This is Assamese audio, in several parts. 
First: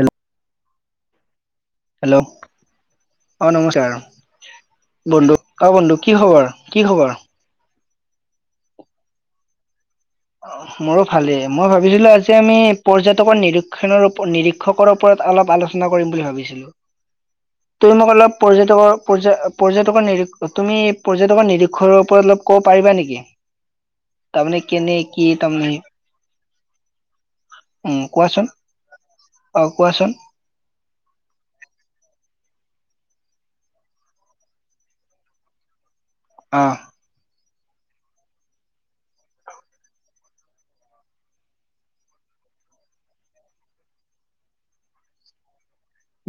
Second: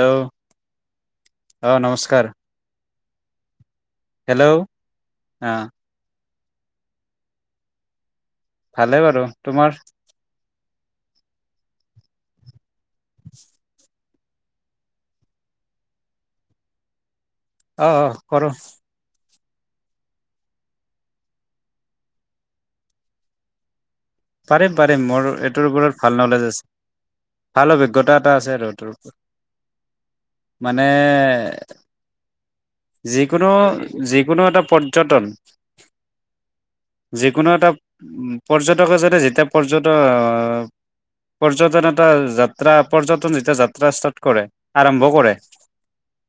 হেল্ল' অ হেল্ল' নমস্কাৰ অ নমস্কাৰ হেল্ল' অ বন্ধু, অ বন্ধু কি খবৰ? কি খবৰ? ভালে বাৰু তোমাৰ? মোৰো ভালেই মই ভাবিছিলো আজি আমি? পৰ্যটকৰ নিৰীক্ষণৰপ নিৰীক্ষকৰ ওপৰত অলপ আলোচনা কৰিম বুলি ভাবিছিলো। অ তুমি অ মোক অলপ কৰো পৰ্যটকৰ পৰ্য পৰ্যটকৰ নিৰী তুমি পৰ্যটকৰ নিৰক্ষৰ ওপৰত অলপ ক'ব পাৰিবা নেকি? তাৰমানে পাৰিম পাৰিম কেনেই? মোৰ এইটোৰ ওপৰত ভাল নলেজ আছে, ভাল উম অভিজ্ঞতা এটা কোৱাচোন আছে আৰু এইটোৰ ওপৰত অ কোৱাচোন মানে? যিকোনো যিকোনো এটা পৰ্যটন অ যিকোনো এটা উ পৰ্যটকে যেনে যেতিয়া পৰ্যটন পৰ্যটন এটা যাত্ৰা পৰ্যটন যেতিয়া যাত্ৰা ষ্টাৰ্ট কৰে আৰম্ভ কৰে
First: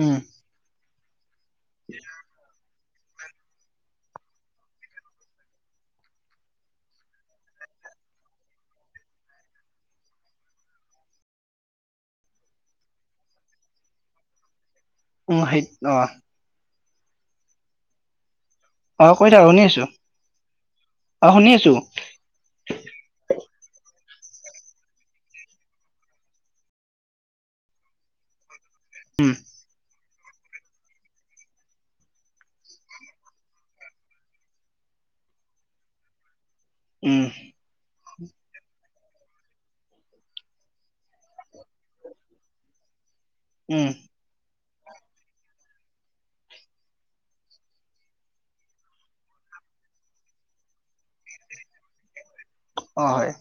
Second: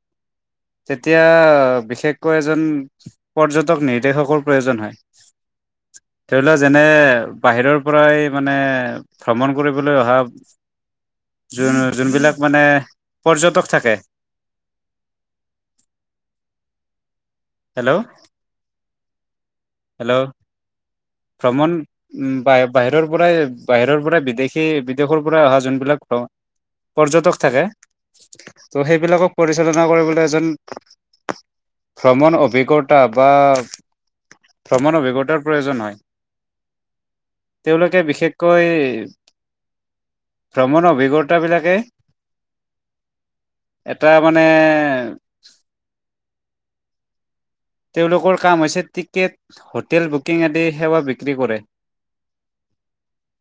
উম তিয় অ বিশেষকৈ এজন পৰ্যটক নিৰ্দেশকৰ প্ৰয়োজন হয়, ধৰি লও যেনে বাহিৰৰ পৰাই মানে ভ্ৰমণ কৰিবলৈ অহা যোন যোনবিলাক মানে পৰ্যটক থাকে উ সিত অ হেল্ল' অ, কৈ? শুনি হেল্ল' আছো অ শুনি ভ্ৰমণ উ বাহিৰৰ পৰাই বাহিৰৰ পৰা বিদেশী বিদেশৰ পৰা অহা যোনবিলাক পৰ্যটক থাকে ত' সেইবিলাকক পৰিচালনা কৰিব। এজন ভ্ৰমণ অভিজ্ঞতা বা ভ্ৰমণ অভিজ্ঞতাৰ প্ৰয়োজন হয়। উম তেওঁলোকে বিশেষকৈ? ভ্ৰমণৰ অভিজ্ঞতাবিলাকে উম এটা মানে উম তেওঁলোকৰ কাম হৈছে টিকেট হোটেল বুকিং আদি সেৱা বিক্ৰী কৰে। অ, হয়।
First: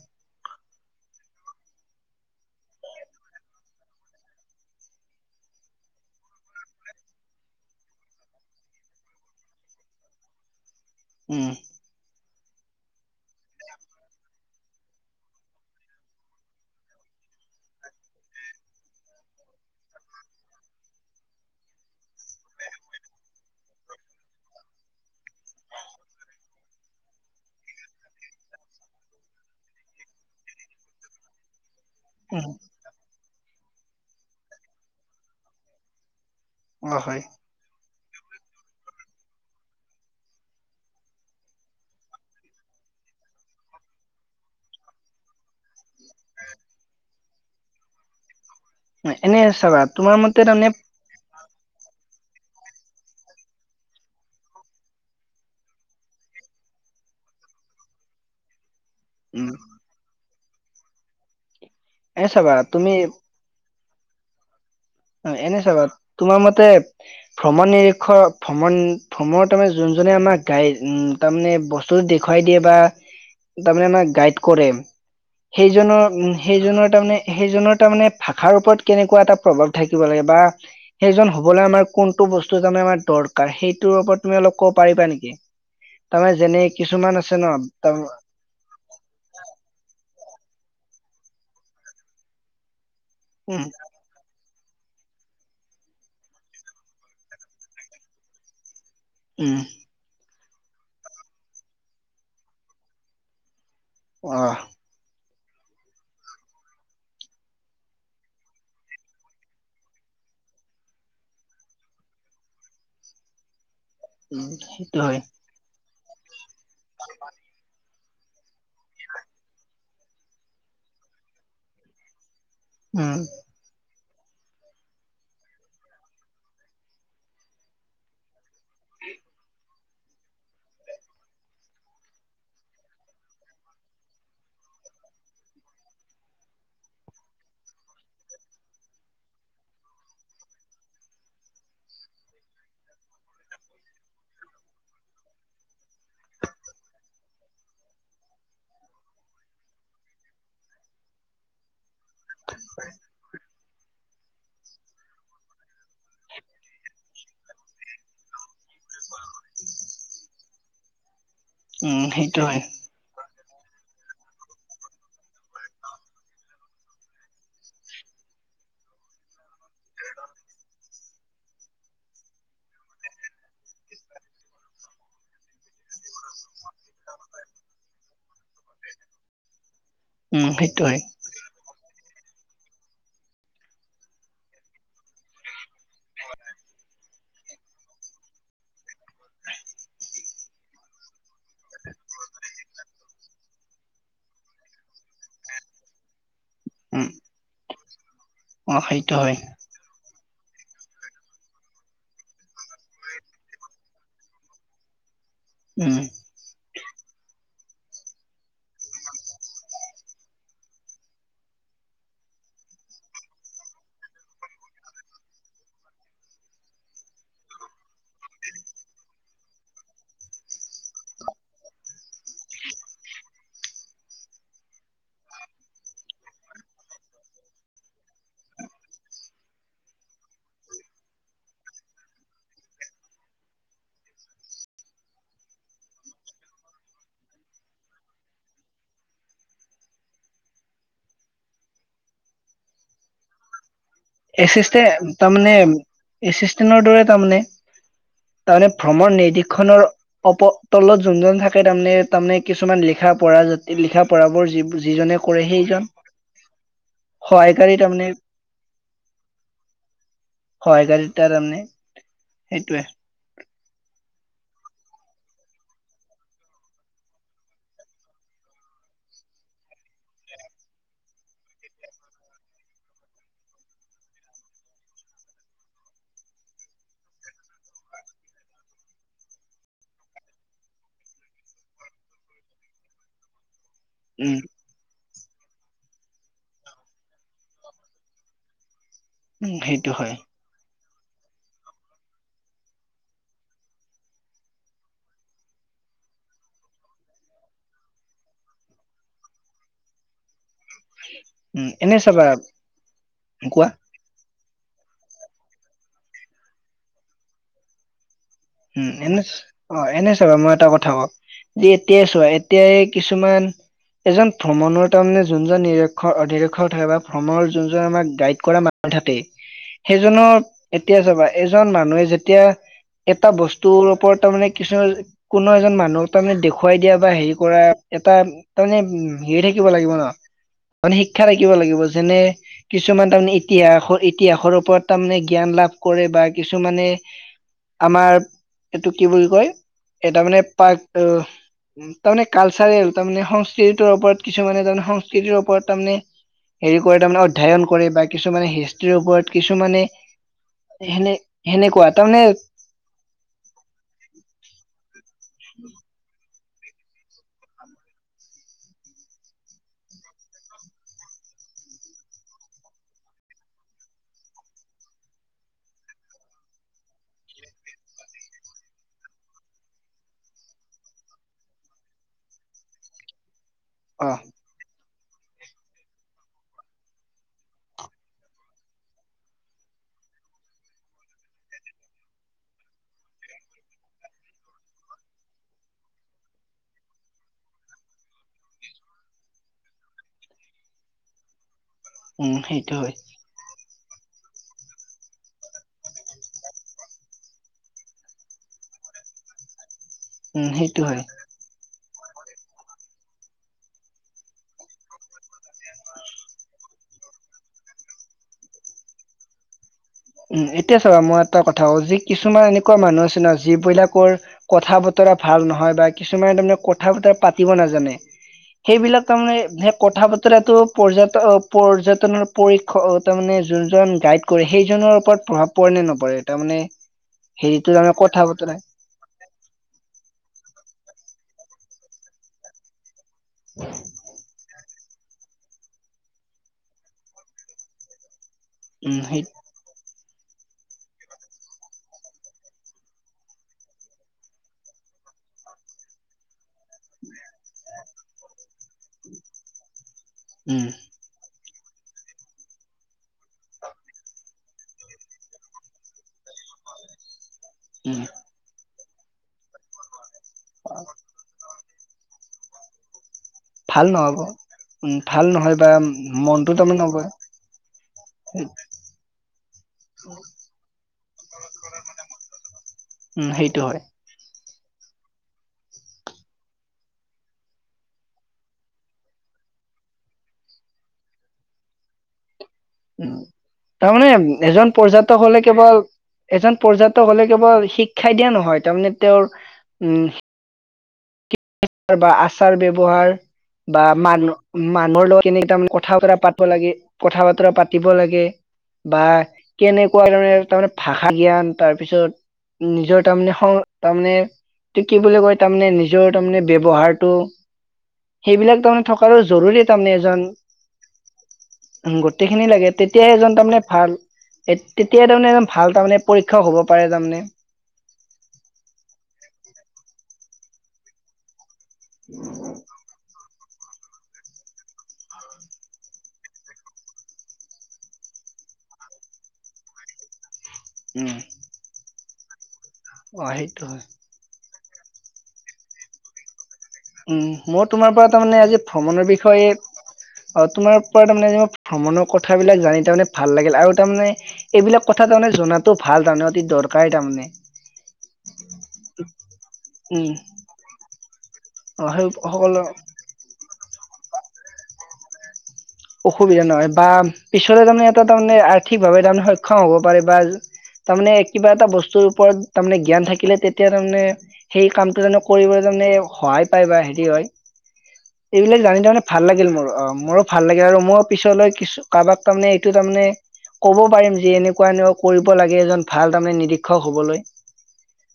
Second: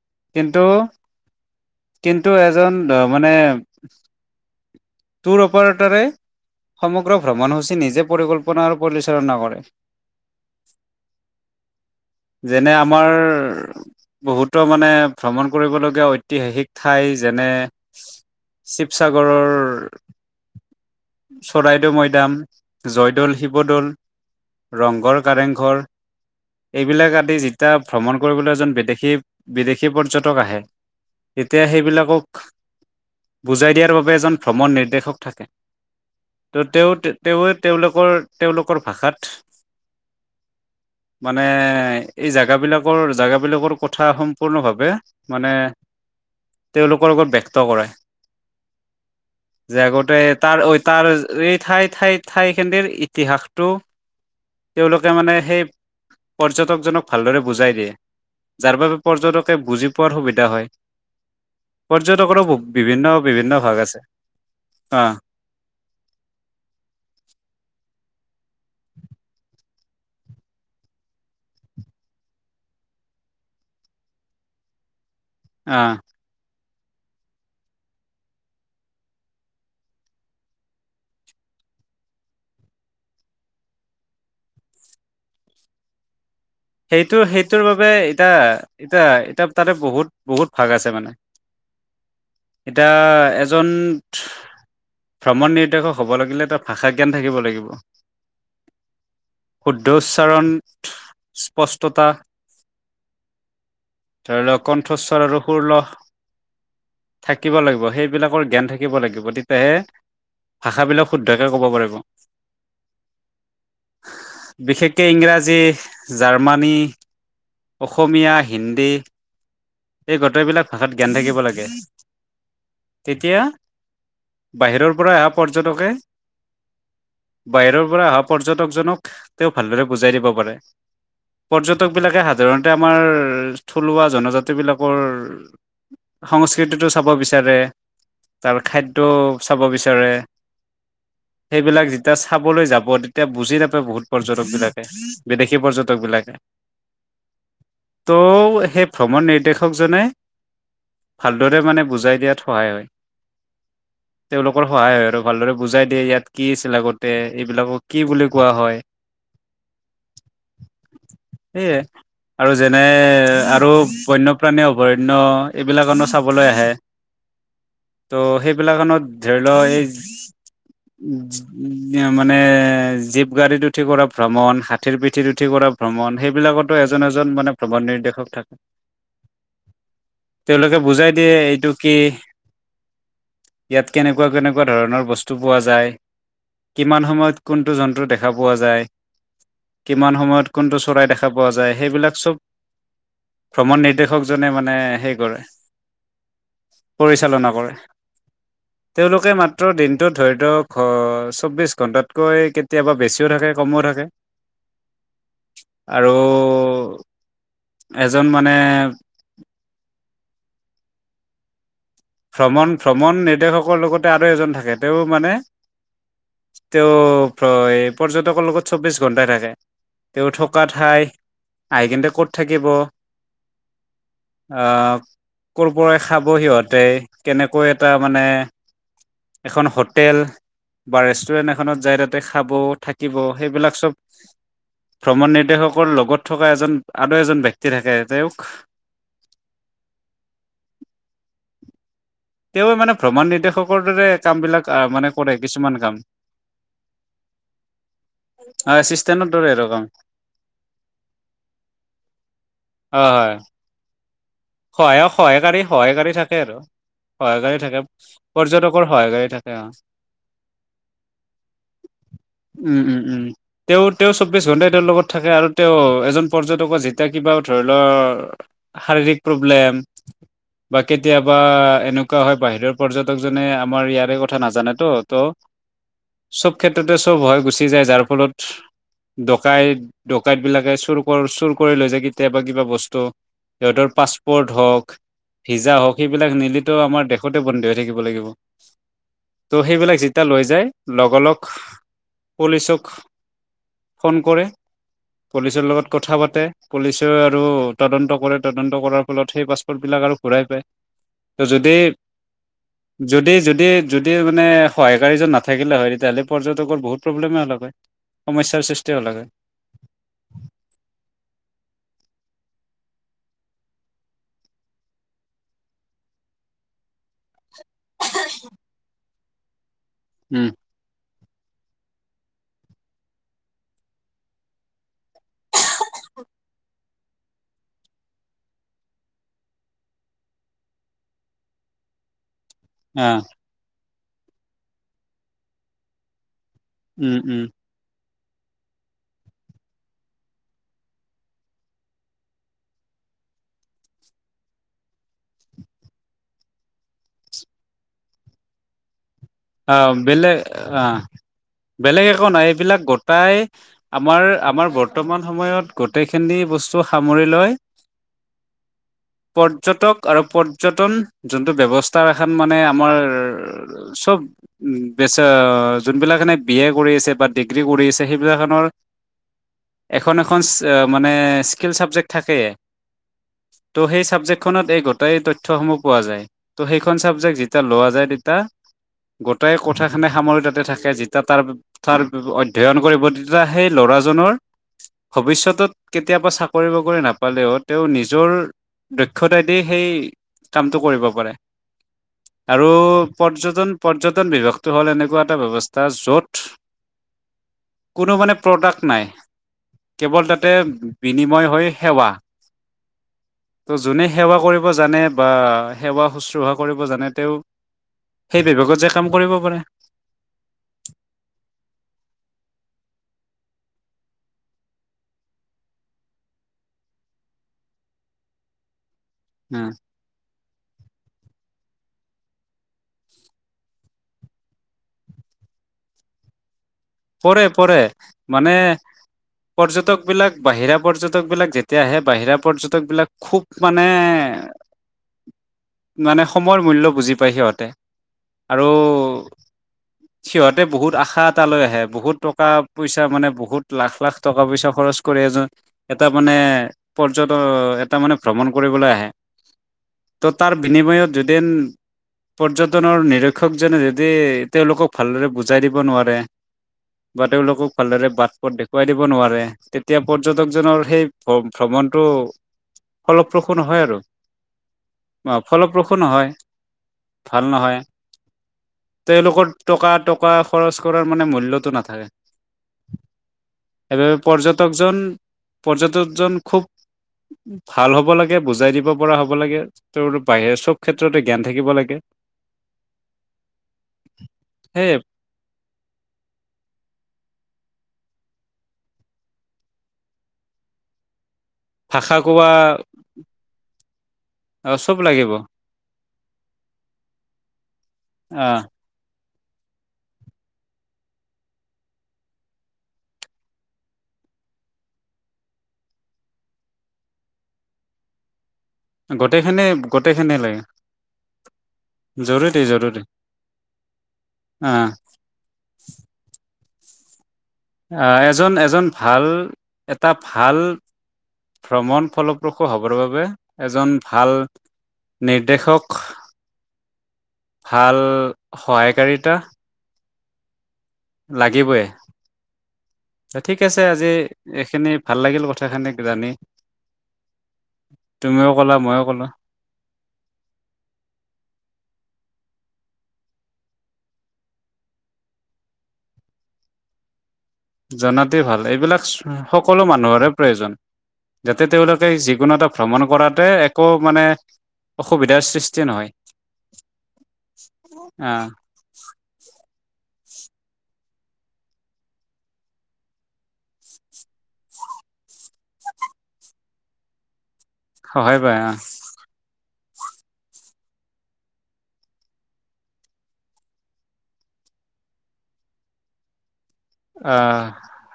কিন্তু, এজন মানে টোৰ অপাৰেটৰে সমগ্ৰ ভ্ৰমণসূচী নিজে পৰিকল্পনা আৰু [unintelligible] কৰে। উম যেনে আমাৰ বহুতো মানে ভ্ৰমণ কৰিবলগীয়া ঐতিহাসিক ঠাই যেনে, শিৱসাগৰৰ চৰাইদেউ মৈদাম, জয়দৌল, শিৱদৌল, ৰংঘৰ, কাৰেংঘৰ এইবিলাক আদি যেতিয়া ভ্ৰমণ কৰিবলৈ এজন বিদেশী বিদেশী পৰ্যটক আহে তেতিয়া সেই বিলাকক উম বুজাই দিয়াৰ বাবে এজন ভ্ৰমণ নিৰ্দেশক থাকে। তেওঁ, অ ত, হয় তেওঁৱে, তেওঁলোকক [unintelligible] তেওঁলোক ভাষাত মানে এই জাগাবিলাকৰ জাগাবিলাকৰ কথা সম্পূৰ্ণভাৱে মানে তেওঁলোকৰ লগত ব্যক্ত কৰায়। এনে চাবা তোমাৰ মতে তাৰমানে ঐ তাৰ এই ঠাই ঠাই ঠাই খেনিৰ ইতিহাস টো, তেওঁলোকে মানে সেই পৰ্যটকজনক ভালদৰে বুজাই দিয়ে, যাৰ বাবে উম, পৰ্যটকে বুজি পোৱাৰ সুবিধা হয় এনে পৰ্যটকৰো চাবা তুমি বিভিন্ন, বিভিন্ন ভাগ আছে। অ এনে চাবা তোমাৰ মতে ভ্ৰমণ নিৰিক্ষ ভ্ৰমণ, ভ্ৰমণ তাৰে যোনজনে আমাক গাই উ তাৰমানে বস্তু দেখুৱাই দিয়ে বা তাৰমানে আমাক গাইড কৰে। অ সেইজনৰ উ সেইজনৰ তাৰমানে সেইজনৰ তাৰমানে ভাষাৰ ওপৰত কেনেকুৱা এটা প্ৰভাৱ থাকিব লাগে বা সেইজন হবলৈ আমাৰ কোনটো বস্তু তাৰমানে আমাৰ দৰকাৰ সেইটোৰ ওপৰত তুমি অলপ ক'ব পাৰিবা নেকি তাৰমানে যেনে কিছুমান সেইটো আছে ন সেইটোৰ বাবে তাৰ এতিয়া এতিয়া এতিয়া তাতে বহুত বহুত ভাগ আছে মানে এতিয়া উম, এজন ভ্ৰমণ নিৰ্দেশক হ'ব লাগিলে ত ভাষা জ্ঞান থাকিব লাগিব। উম, শুদ্ধ উচ্চাৰণ [unintelligible] স্পষ্টতা। অ', [unintelligible] কণ্ঠস্বৰ আৰু সুৰ ল থাকিব লাগিব। সেইবিলাকৰ জ্ঞান থাকিব লাগিব, তেতিয়াহে ভাষাবিলাক শুদ্ধকে ক'ব পাৰিব। উম, সেইটো বিশেষকে হয় ইংৰাজী জাৰ মানি অসমীয়া। হিন্দী। এই গোতেই বিলাক ভাষাত জ্ঞান থাকিব লাগে। উম, তেতিয়া? বাহিৰৰ পৰা অহা পৰ্যটকে বাহিৰৰ পৰা অহা পৰ্যটক তকজনক তেওঁ ভালদৰে, বুজাই দিব পাৰে, পৰ্যটকবিলাকে হাত, সাধাৰণতে আমাৰ থলুৱা -জনজাতিবিলাকৰ সংস্কৃতিটো চাব বিচাৰে, তাৰ খাদ্য চাব বিচাৰে সেইবিলাক যেতিয়া চাবলৈ যাব, তেতিয়া বুজি নাপায় বহুত পৰ্যটকবিলাকে বিদেশী পৰ্যটকবিলাকে। ত' সেই ভ্ৰমণ নিৰ্দেশকজনে ভালদৰে মানে বুজাই দিয়াত সহায় হয়। তেওঁলোকৰ সহায় হয় আৰু ভালদৰে বুজাই দিয়ে ইয়াত কি আছিল আগতে এইবিলাকক কি বুলি কোৱা হয়। সেইয়ে। উম, সেইটো আৰু হয় যেনে, আৰু বনপ্ৰাণী অভয়াৰণ্য এইবিলাকনো চাবলৈ আহে ত' সেইবিলাখনত, লয়জ, মানে জীপ গাড়ীত উঠি কৰা ভ্ৰমণ হাতীৰ পিঠিত উঠি কৰা ভ্ৰমণ সেইবিলাকত, ত'এজন - এজন মানে ভ্ৰমণ নিৰ্দেশক থাকে। উম, তেওঁলোকে সেইটো হয় বুজাই দিয়ে এইটো কি, ইয়াত কেনেকুৱা- কেনেকুৱা ধৰণৰ বস্তু পোৱা যায়। কিমান সময়ত কোনটো জন্তু দেখা পোৱা যায়, কিমান সময়ত কোনটো চৰাই দেখাব, পোৱা যায় সেইবিলাক চব ভ্ৰমণ নিৰ্দেশকজনে মানে সেই কৰে। উম। পৰিচালনা কৰে। অ সেইটো তেওঁলোকে হয় মাত্ৰ দিনটোত ধৰি, তো '- ঘৰচ 'চৌব্বিশ- ঘন্টাতকৈ কেতিয়াবা বেছিও থাকে কমো থাকে। উম, আৰু এজন মানে, ভ্ৰমণ- ভ্ৰমণ নিৰ্দেশকৰ লগতে আৰু এজন থাকে তেওঁ মানে তেওঁ পৰ্যটকৰ লগত চব্বিশ ঘন্টাই থাকে। তেওঁ থকা ঠাই আহি কেনে ক'ত থাকিব আহ, কৰ পৰা খাব সিহঁতে, কেনেকৈ এটা মানে এখন হোটেল বা ৰেষ্টুৰেণ্ট এখনত যাই তাতে খাব, থাকিব, সেইবিলাক চব ভ্ৰমণ নিৰ্দেশকৰ লগত থকা এজন আৰু এজন ব্যক্তি থাকে তেওঁক, তেওঁৱে মানে ভ্ৰমণ নিদেশক, এচিষ্টে তাৰমানে, কাম এচিষ্টেণ্টৰ দৰে তাৰমানে। তাৰমানে আহ ভ্ৰমণ এচিষ্টেণ্টৰ দৰে আৰু কাম নিৰ্দক্ষনৰ অপ- তলত যোনজন থাকে তাৰমানে- তাৰমানে, কিছুমান লিখা হয় হয় পৰা জাতি লিখা, পঢ়াবোৰ যি সহায়ক- যিজনে কৰে সহায়কাৰী সেইজন -সহায়কাৰী থাকে আৰু সহায়কাৰী থাকে পৰ্যটকৰ। সহায়কাৰী থাকে অ ', সহায়কাৰী তাৰ তাৰমানে উম সেইটোৱে - উম -উম তেওঁ তেওঁৰ, চৌব্বিশ ঘন্টাই তেওঁৰ লগত থাকে আৰু তেওঁ এজন পৰ্যটকৰ যেতিয়া কিবা ধৰি লও শাৰীৰিক প্ৰব্লেম বা কেতিয়াবা এনেকুৱা হয় বাহিৰৰ পৰ্যটকজনে আমাৰ ইয়াৰে কথা নাজানেতো ত' চব ক্ষেত্ৰতে চব হয় গুচি যায়, যাৰ ফলত ডকাইত -ডকাইতবিলাকে চুৰ -চুৰ কৰি লৈ যায় কেতিয়াবা কিবা বস্তু, সিহঁতৰ পাচ, উম পৰ্ট হক। ভিজা হওক সেইবিলাক নিলেটো আমাৰ দেশতে বন্দী হৈ থাকিব লাগিব। উম ত' সেইটো সেইবিলাক হয় যেতিয়া লৈ যায়, লগ -লগ পুলিচক ফোন কৰে, পুলিচৰ লগত কথা -পাতে পুলিচে আৰু তদন্ত কৰে তদন্ত কৰাৰ, ফলত সেই পাছপৰ্টবিলাক ঘূৰাই পায়। ত' উম যদি এনে চাবা -যদি - যদি কোৱা - যদি এই, মানে সহায়কাৰীজন নাথাকিলে হয় তেতিয়াহ'লে পৰ্যটকৰ বহুত প্ৰব্লেমে হলাক হয়। সমস্যাৰ উম সৃষ্টি হ'ল এনে হয় অ' এনে চাবা মই এটা কথা কওঁ যে এতিয়া চোৱা এতিয়া কিছুমান এজন ভ্ৰমণৰ তাৰমানে যোনজন নিৰক্ষৰ অধৰিক্ষক থাকে বা ভ্ৰমণৰ যোনজন আমাক গাইড কৰা মানুহ থাকে। সেইজনৰ উম এতিয়া চাবা। এজন মানুহে যেতিয়া এটা বস্তুৰ ওপৰত তাৰ তাৰমানে কিছু কোনো এজন মানুহক তাৰমানে দেখুৱাই দিয়া বা হেৰি কৰা এটা তাৰমানে হেৰি থাকিব লাগিব ন, মানে শিক্ষা থাকিব লাগিব যেনে কিছুমান অ তাৰমানে ইতিহাস ইতিহাসৰ ওপৰত তাৰমানে জ্ঞান লাভ কৰে বা কিছুমানে উম উম আমাৰ এইটো কি বুলি কয় এ তাৰমানে পাক তাৰমানে কালচাৰেল তাৰমানে সংস্কৃতিটোৰ ওপৰত কিছুমানে তাৰে সংস্কৃতিৰ ওপৰত তাৰমানে হেৰি কৰে তাৰমানে অধ্যয়ন কৰে বা কিছুমানে হিষ্ট্ৰীৰ ওপৰত। কিছুমানে অ' বেলেগ, অ' সেনে সেনেকুৱা বেলেগে তাৰমানে একো নাই। এইবিলাক গটাই আমাৰ আমাৰ বৰ্তমান সময়ত গোটেইখিনি। বস্তু সামৰি লয়। পৰ্যটক আৰু পৰ্যটন যোনটো ব্যৱস্থা এখন মানে আমাৰ চব যোনবিলাক এনে বি এ কৰি আছে বা ডিগ্ৰী কৰি আছে সেইবিলাকখনৰ এখন এখন মানে স্কিল চাবজেক্ট থাকেই। ত' সেই অ চাবজেকখনত এই গোট গোটাই তথ্যসমূহ পোৱা যায় ত' সেইখন চাবজেক্ট যেতিয়া লোৱা যায় তেতিয়া গোটাই কথাখিনি সামৰি তাতে থাকে যেতিয়া তাৰ তাৰ অধ্যয়ন কৰিব তেতিয়া সেই ল'ৰাজনৰ ভৱিষ্যতত কেতিয়াবা চাকৰি বাকৰি নাপালেও তেওঁ নিজৰ দক্ষতা দি সেই কামটো কৰিব পাৰে। উম আৰু সেইটো হয় পৰ্যটন পৰ্যটন বিভাগটো হ'ল এনেকুৱা এটা ব্যৱস্থা য'ত কোনো মানে প্ৰডাক্ট নাই। কেৱল তাতে উম সেইটো হয় বিনিময় হয়। সেৱা ত' যোনে সেৱা কৰিব জানে বা সেৱা শুশ্ৰূষা কৰিব জানে তেওঁ সেই বিভাগত যে কাম কৰিব পাৰে। উম এতিয়া চাবা মই এটা কথা ক যে কিছুমান এনেকুৱা মানুহ আছে ন যিবিলাকৰ কথা বতৰা ভাল নহয় বা কিছুমানে তাৰমানে কথা বতৰা পাতিব নাজানে সেইবিলাক তাৰমানে উম, সেই কথা বতৰাটো পৰ্যাপ পৰ্যটনৰ পৰীক্ষক তাৰ মানে যোনজন গাইড কৰে সেই জনৰ ওপৰত প্ৰভাৱ পৰে নে নপৰে তাৰ মানে পৰে পৰে মানে পৰ্যটক বিলাক বাহিৰা পৰ্যটক বিলাক যেতিয়া আহে বাহিৰা পৰ্যটক বিলাক খুব মানে। মানে সময়ৰ মূল্য বুজি পায় সিহঁতে। আৰু উম সেই সিহঁতে বহুত আশা এটা লৈ আহে বহুত টকা পইচা মানে বহুত লাখ লাখ টকা পইচা খৰচ কৰি এজন এটা মানে পৰ্যট এটা মানে ভ্ৰমণ কৰিবলৈ আহে তো' তাৰ উম বিনিময়ত যদি পৰ্যটনৰ নিৰীক্ষকজনে যদি তেওঁলোকক ভালদৰে বুজাই দিব নোৱাৰে বা তেওঁলোকক উম ভালদৰে বাট পথ দেখুৱা শুৱাই দিব নোৱাৰে তেতিয়া পৰ্যটকজনৰ সেই ভ্ৰমণটো ফলপ্ৰসূ নহয় ভাল আৰু নহব উ ভাল নহয় বা ফলপ্ৰসূ নহয় মনটো তো নবহে নহয় লোক টকা টকা খৰচ কৰাৰ মানে মূলতটো নাথাকে উম সেইটো হয় পৰ্যটকজন পৰ্যটকজন খুব ভাল হ'ব লাগে বুজাই দিব পৰা হ'ব লাগে তেওঁ বাহি চব ক্ষেত্ৰতে জ্ঞান থাকিব লাগে উম তাৰমানে এজন সেই পৰ্যাটক হলে কেৱল এজন পৰ্যাটক হলে কেৱল শিক্ষাই দিয়া নহয় তাৰমানে তেওঁৰ উম এই বা ভাষা কোৱা আচাৰ ব্যৱ্হাৰ বা মানুহ অ চব মানুহৰ লগত লাগিব কেনে তানে কথা বতৰা পাতি লাগে কথা বতৰা পাতিব লাগে আহ বা কেনেকুৱা দৰে মানে তাৰমানে ভাষা জ্ঞান তাৰ পিছত নিজৰ তাৰমানে সংস্কৃ তাৰমানে এই কি বুলি কয় তাৰমানে নিজৰ তাৰমানে ব্যৱহাতো সেইবিলাক তো থকাৰো জৰুৰী গোটেইখিনি তাৰে এজন গোটেইখিনি লাগে গোটেইখিনি জৰুৰী লাগে জৰুৰী তেতিয়াই এজন তাৰমানে ভাল আহ তেতিয়াই তাৰমানে এজন ভাল তাৰমানে পৰীক্ষাও হ'ব পাৰে তাৰ মানে আহ এজন এজন ভাল এটা ভাল ভ্ৰমণ ফলপ্ৰসূ হ'বৰ বাবে এজন ভাল নিৰ্দেশক ভাল সহায়কাৰিতা উম, লাগিবই অ' এ ঠিক সেইটো আছে হয়। আজি এইখিনি ভাল লাগিল কথা খিনি জানি উম মই তোমাৰ পৰা তাৰ মানে তুমিও আজি ক'লা মইও ভ্ৰমণৰ ক'লো বিষয়ে অ তোমাৰ পৰা তাৰমানে আজি মই ভ্ৰমণৰ কথা কথাবিলাক জানি তাৰমানে ভাল লাগিল আৰু তাৰমানে এইবিলাক কথা তাৰমানে জনাতো ভাল তাৰমানে অতি দৰকাৰেই তাৰমানে জানাতো ভাল এইবিলাক সকলো উম, মানুহৰে প্ৰয়োজন যাতে অ' সেই তেওঁলোকে যিকোনো সকলো এটা ভ্ৰমণ কৰাতে একো মানে অসুবিধাৰ সৃষ্টি নহয় অসুবিধা নহয় বা পিছলে তাৰমানে এটা তাৰমানে আহ আৰ্থিকভাৱে তাৰমানে সক্ষম হ'ব পাৰে বা তাৰমানে কিবা এটা বস্তুৰ ওপৰত তাৰমানে জ্ঞান থাকিলে তেতিয়া তাৰমানে সেই কামটো জানো কৰিব তে সহায় পায় বা হেৰি হয় সহায় পায় এইবিলাক আহ জানি ত মানে ভাল লাগিল মোৰ অ মোৰো ভা ভাল লাগে আৰু মই পিছলৈ কিছু কাৰোবাক তাৰমানে এইটো তাৰমানে ক'ব পাৰিম যে এনেকুৱা এনেকুৱা কৰিব লাগে এজন ভাল তাৰমানে নিৰ্ [unintelligible] শিক্ষক হবলৈ আহ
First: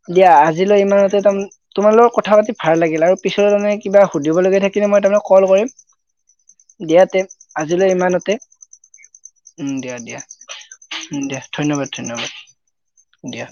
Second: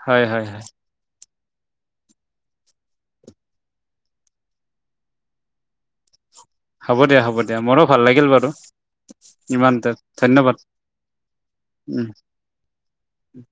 হয় দিয়া হয় হয় আজিলৈ ইমানতে তাৰ তোমালোকৰ কথা পাতি ভাল লাগিল আৰু পিছলৈ তানে কিবা সুধিব লগগীয়া থাকিলে মই তোমাক কল কৰিম হ'ব দিয়া তে হ'ব দিয়া মোৰো আজিলৈ ভাল লাগিল ইমানতে বাৰু ইমানতে দিয়া দিয়া ধন্যবাদ দিয়া ধন্যবাদ উম ধন্যবাদ দিয়া